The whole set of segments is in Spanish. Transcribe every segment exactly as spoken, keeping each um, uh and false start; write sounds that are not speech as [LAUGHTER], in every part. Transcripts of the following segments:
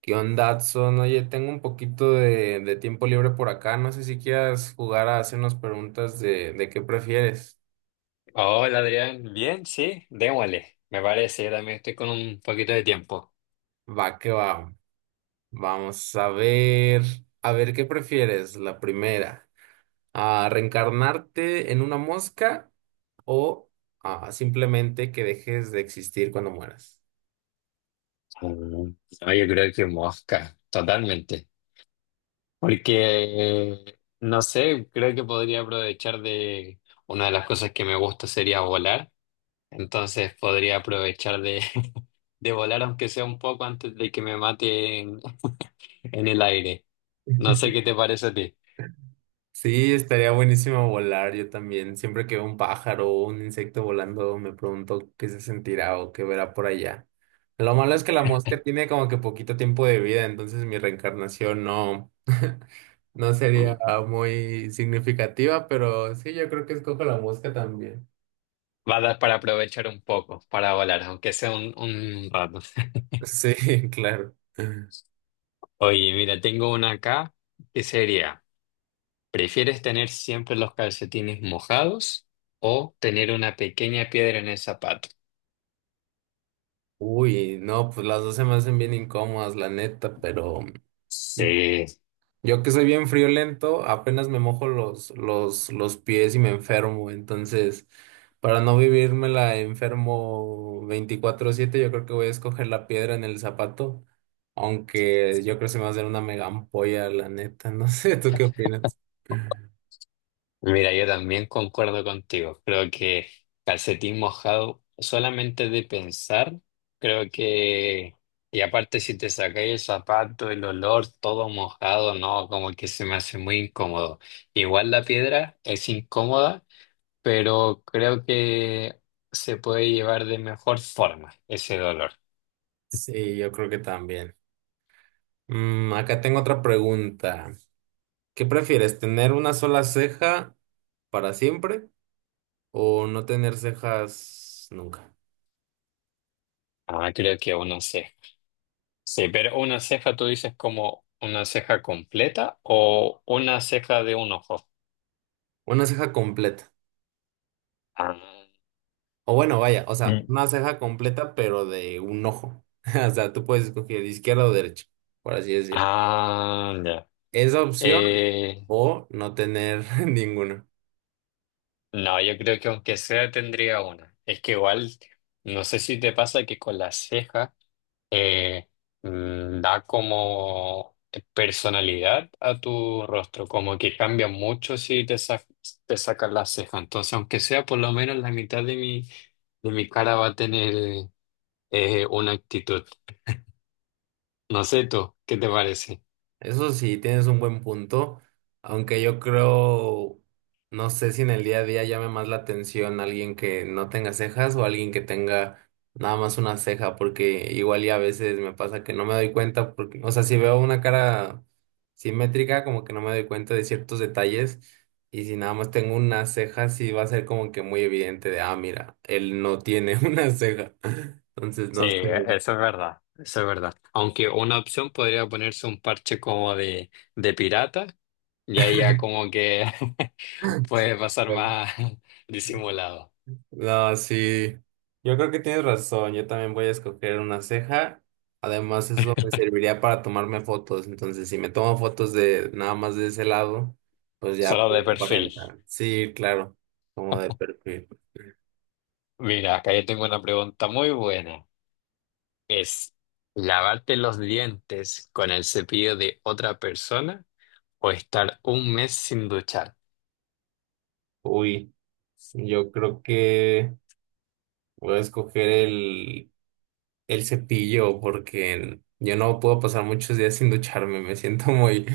¿Qué onda, Adson? Oye, tengo un poquito de, de tiempo libre por acá. No sé si quieras jugar a hacernos preguntas de, de qué prefieres. Hola Adrián, bien, sí, démosle, me parece, yo también estoy con un poquito de tiempo. Va, que va. Vamos a ver. A ver, ¿qué prefieres? La primera. ¿A reencarnarte en una mosca o ah, simplemente que dejes de existir cuando mueras? Mm, no, yo creo que mosca, totalmente, porque no sé, creo que podría aprovechar de una de las cosas que me gusta sería volar, entonces podría aprovechar de, [LAUGHS] de volar aunque sea un poco antes de que me mate en, en el aire. No sé qué te parece a ti. Sí, estaría buenísimo volar. Yo también, siempre que veo un pájaro o un insecto volando, me pregunto qué se sentirá o qué verá por allá. Lo malo es que la mosca tiene como que poquito tiempo de vida, entonces mi reencarnación no, [LAUGHS] no sería muy significativa, pero sí, yo creo que escojo la mosca también. Va a dar para aprovechar un poco, para volar, aunque sea un, un rato. Sí, [LAUGHS] claro. Oye, mira, tengo una acá que sería, ¿prefieres tener siempre los calcetines mojados o tener una pequeña piedra en el zapato? Uy, no, pues las dos se me hacen bien incómodas, la neta, pero Sí, yo, que soy bien friolento, apenas me mojo los, los, los pies y me enfermo. Entonces, para no la enfermo veinticuatro siete, yo creo que voy a escoger la piedra en el zapato. Aunque yo creo que se me va a hacer una mega ampolla, la neta. [LAUGHS] No sé, ¿tú qué opinas? mira, yo también concuerdo contigo. Creo que calcetín mojado, solamente de pensar, creo que, y aparte si te sacáis el zapato, el olor, todo mojado, no, como que se me hace muy incómodo. Igual la piedra es incómoda pero creo que se puede llevar de mejor forma ese dolor. Sí, yo creo que también. Mm, acá tengo otra pregunta. ¿Qué prefieres, tener una sola ceja para siempre o no tener cejas nunca? Ah, creo que una ceja. Sí, pero una ceja tú dices como una ceja completa o una ceja de un ojo. Una ceja completa. Ah, O bueno, vaya, o sea, una mm. ceja completa, pero de un ojo. [LAUGHS] O sea, tú puedes escoger izquierda o derecha, por así decirlo. Ah, ya. Esa opción Eh, o no tener [LAUGHS] ninguna. no, yo creo que aunque sea tendría una. Es que igual, no sé si te pasa que con la ceja eh, mm, da como personalidad a tu rostro, como que cambia mucho si te, sa- te sacas la ceja. Entonces, aunque sea por lo menos la mitad de mi, de mi cara va a tener eh, una actitud. No sé tú, ¿qué te parece? Eso sí, tienes un buen punto, aunque yo creo, no sé si en el día a día llame más la atención alguien que no tenga cejas o alguien que tenga nada más una ceja, porque igual y a veces me pasa que no me doy cuenta, porque, o sea, si veo una cara simétrica, como que no me doy cuenta de ciertos detalles, y si nada más tengo una ceja, sí va a ser como que muy evidente de, ah, mira, él no tiene [LAUGHS] una ceja. Entonces, Sí, no eso es verdad, eso es verdad. Aunque una opción podría ponerse un parche como de, de pirata y ahí ya como que [LAUGHS] puede sé. pasar [LAUGHS] más [LAUGHS] disimulado, No, sí. Yo creo que tienes razón. Yo también voy a escoger una ceja. Además, eso me serviría para tomarme fotos. Entonces, si me tomo fotos de nada más de ese lado, pues ya solo de puedo perfil. aparentar. Sí, claro, como de perfil. Mira, acá yo tengo una pregunta muy buena. ¿Es lavarte los dientes con el cepillo de otra persona o estar un mes sin duchar? Uy, yo creo que voy a escoger el, el cepillo, porque yo no puedo pasar muchos días sin ducharme. Me siento muy,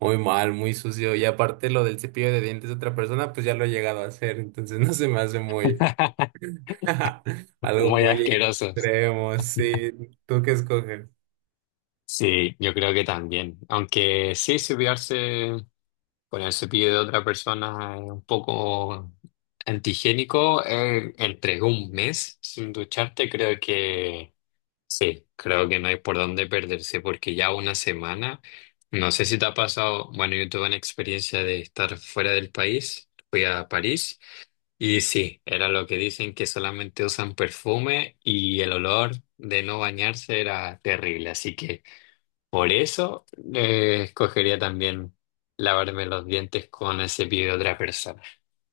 muy mal, muy sucio. Y aparte, lo del cepillo de dientes de otra persona, pues ya lo he llegado a hacer. Entonces, [LAUGHS] no se me hace muy [LAUGHS] [LAUGHS] algo Muy muy asquerosos. extremo, sí. ¿Tú qué escoges? Sí, yo creo que también. Aunque sí, cepillarse con el cepillo de otra persona es un poco antihigiénico, eh, entre un mes sin ducharte, creo que sí, creo que no hay por dónde perderse porque ya una semana, no sé si te ha pasado, bueno, yo tuve una experiencia de estar fuera del país, fui a París y sí, era lo que dicen que solamente usan perfume y el olor de no bañarse era terrible, así que por eso eh, escogería también lavarme los dientes con el cepillo de otra persona.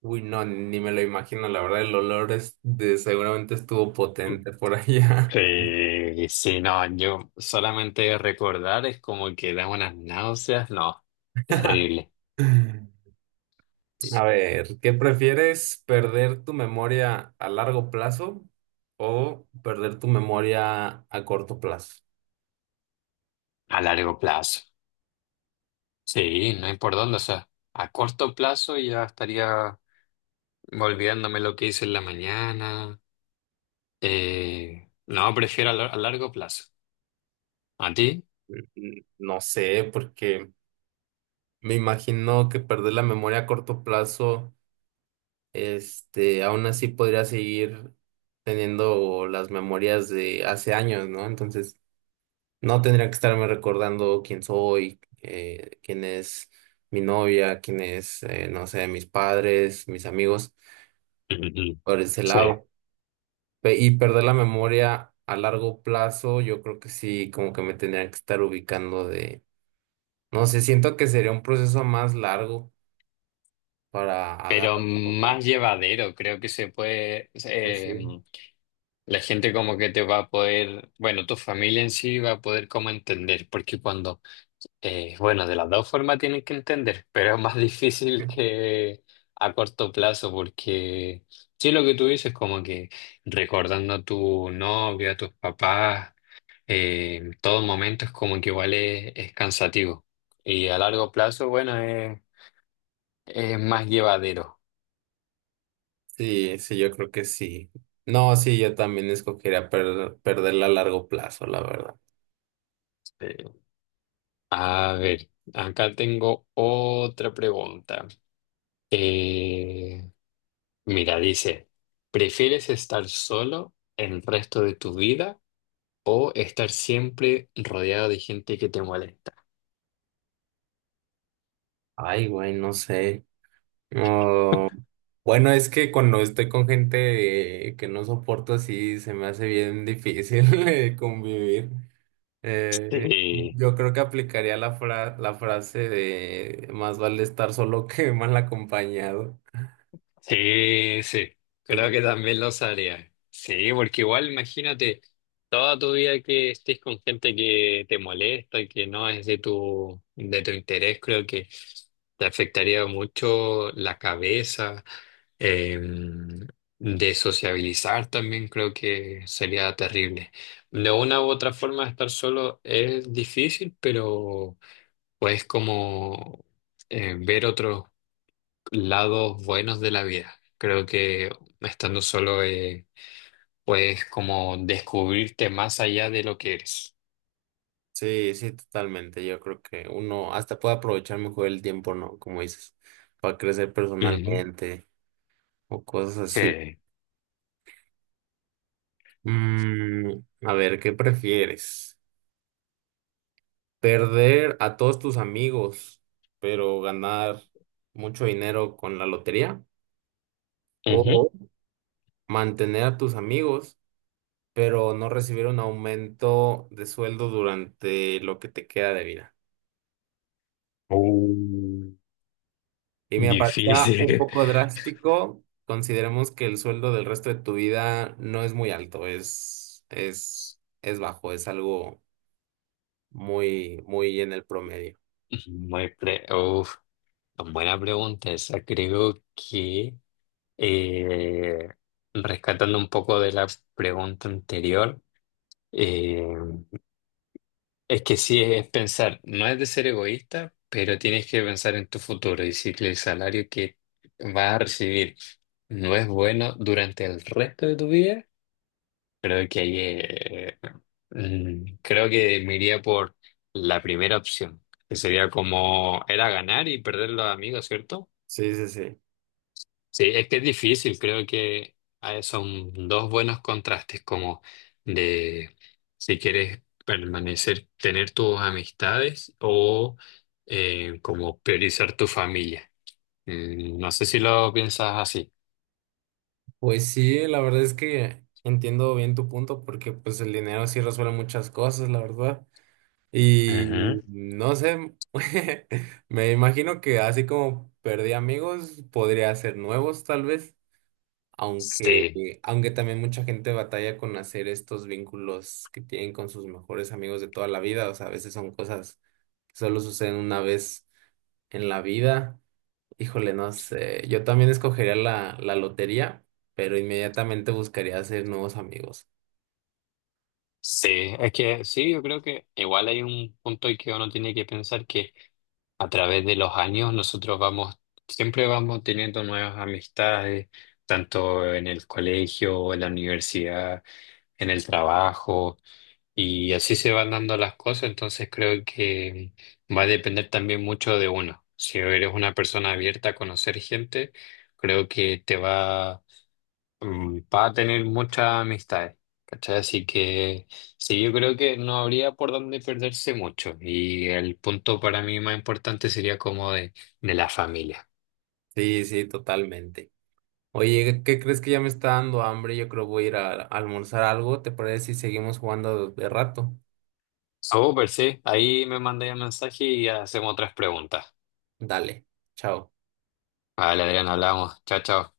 Uy, no, ni me lo imagino. La verdad, el olor es de, seguramente estuvo potente por allá. Sí, sí, no, yo solamente de recordar es como que da unas náuseas, no, [LAUGHS] terrible, A ver, ¿qué prefieres? ¿Perder tu memoria a largo plazo o perder tu memoria a corto plazo? a largo plazo. Sí, no hay por dónde, o sea, a corto plazo ya estaría olvidándome lo que hice en la mañana. Eh, no, prefiero a, lar- a largo plazo. ¿A ti? Mm, mm, No sé, porque me imagino que perder la memoria a corto plazo, este, aún así podría seguir teniendo las memorias de hace años, ¿no? Entonces, no tendría que estarme recordando quién soy, eh, quién es mi novia, quién es, eh, no sé, mis padres, mis amigos, Ujú. por ese Sí. lado. Pe- Y perder la memoria a largo plazo, yo creo que sí, como que me tendría que estar ubicando de, no sé, siento que sería un proceso más largo para agarrar Pero la onda. más llevadero, creo que se puede, Pues sí. eh, la gente como que te va a poder, bueno, tu familia en sí va a poder como entender, porque cuando Eh, bueno, de las dos formas tienen que entender, pero es más [LAUGHS] difícil que a corto plazo, porque sí lo que tú dices, como que recordando a tu novia, a tus papás, eh, en todo momento es como que igual es, es cansativo. Y a largo plazo, bueno, es, es más llevadero. Sí, sí, yo creo que sí. No, sí, yo también escogería perder, perderla a largo plazo, la verdad. Eh, a ver, acá tengo otra pregunta. Eh, mira, dice, ¿prefieres estar solo el resto de tu vida? ¿O estar siempre rodeado de gente que te molesta? Ay, güey, no sé. No. Bueno, es que cuando estoy con gente eh, que no soporto así, se me hace bien difícil [LAUGHS] eh, convivir. Eh, Sí, yo creo que aplicaría la fra- la frase de más vale estar solo que mal acompañado. sí, sí. Creo que también lo haría. Sí, porque igual imagínate toda tu vida que estés con gente que te molesta y que no es de tu, de tu interés, creo que te afectaría mucho la cabeza, eh, de sociabilizar también creo que sería terrible. De una u otra forma estar solo es difícil, pero puedes como eh, ver otros lados buenos de la vida. Creo que estando solo eh, puedes como descubrirte más allá de lo que eres. Sí, sí, totalmente. Yo creo que uno hasta puede aprovechar mejor el tiempo, ¿no? Como dices, para crecer Ujú. personalmente o cosas así. Sí. Mm, a ver, ¿qué prefieres? ¿Perder a todos tus amigos, pero ganar mucho dinero con la lotería? Ujú. ¿O mantener a tus amigos, pero no recibir un aumento de sueldo durante lo que te queda de vida? Uh, Y me parecía un difícil. poco drástico. Consideremos que el sueldo del resto de tu vida no es muy alto, es, es, es bajo, es algo muy, muy en el promedio. [LAUGHS] Muy pre- uf, buena pregunta esa. Creo que eh, rescatando un poco de la pregunta anterior, es que sí, es pensar, no es de ser egoísta, pero tienes que pensar en tu futuro y si el salario que vas a recibir no es bueno durante el resto de tu vida, creo que ahí eh, mm, creo que me iría por la primera opción, que sería como era ganar y perder los amigos, ¿cierto? Sí, sí, sí. Sí, es que es difícil, creo que ah, son dos buenos contrastes, como de si quieres permanecer, tener tus amistades o eh, como priorizar tu familia. Mm, no sé si lo piensas así. Pues sí, la verdad es que entiendo bien tu punto, porque pues el dinero sí resuelve muchas cosas, la verdad. Y Ujú. no sé, [LAUGHS] me imagino que así como perdí amigos, podría hacer nuevos tal vez. Aunque, Sí, eh, aunque también mucha gente batalla con hacer estos vínculos que tienen con sus mejores amigos de toda la vida, o sea, a veces son cosas que solo suceden una vez en la vida. Híjole, no sé, yo también escogería la, la lotería, pero inmediatamente buscaría hacer nuevos amigos. sí, es que sí, yo creo que igual hay un punto en que uno tiene que pensar que a través de los años nosotros vamos, siempre vamos teniendo nuevas amistades, tanto en el colegio, en la universidad, en el trabajo, y así se van dando las cosas, entonces creo que va a depender también mucho de uno. Si eres una persona abierta a conocer gente, creo que te va mm, va a tener muchas amistades, ¿cachai? Así que sí, yo creo que no habría por dónde perderse mucho. Y el punto para mí más importante sería como de, de la familia. Sí, sí, totalmente. Oye, ¿qué crees? Que ya me está dando hambre. Yo creo voy a ir a, a almorzar algo. ¿Te parece si seguimos jugando de rato? Súper, sí. Ahí me mandé un mensaje y hacemos otras preguntas. Dale, chao. Vale, Adrián, hablamos. Chao, chao.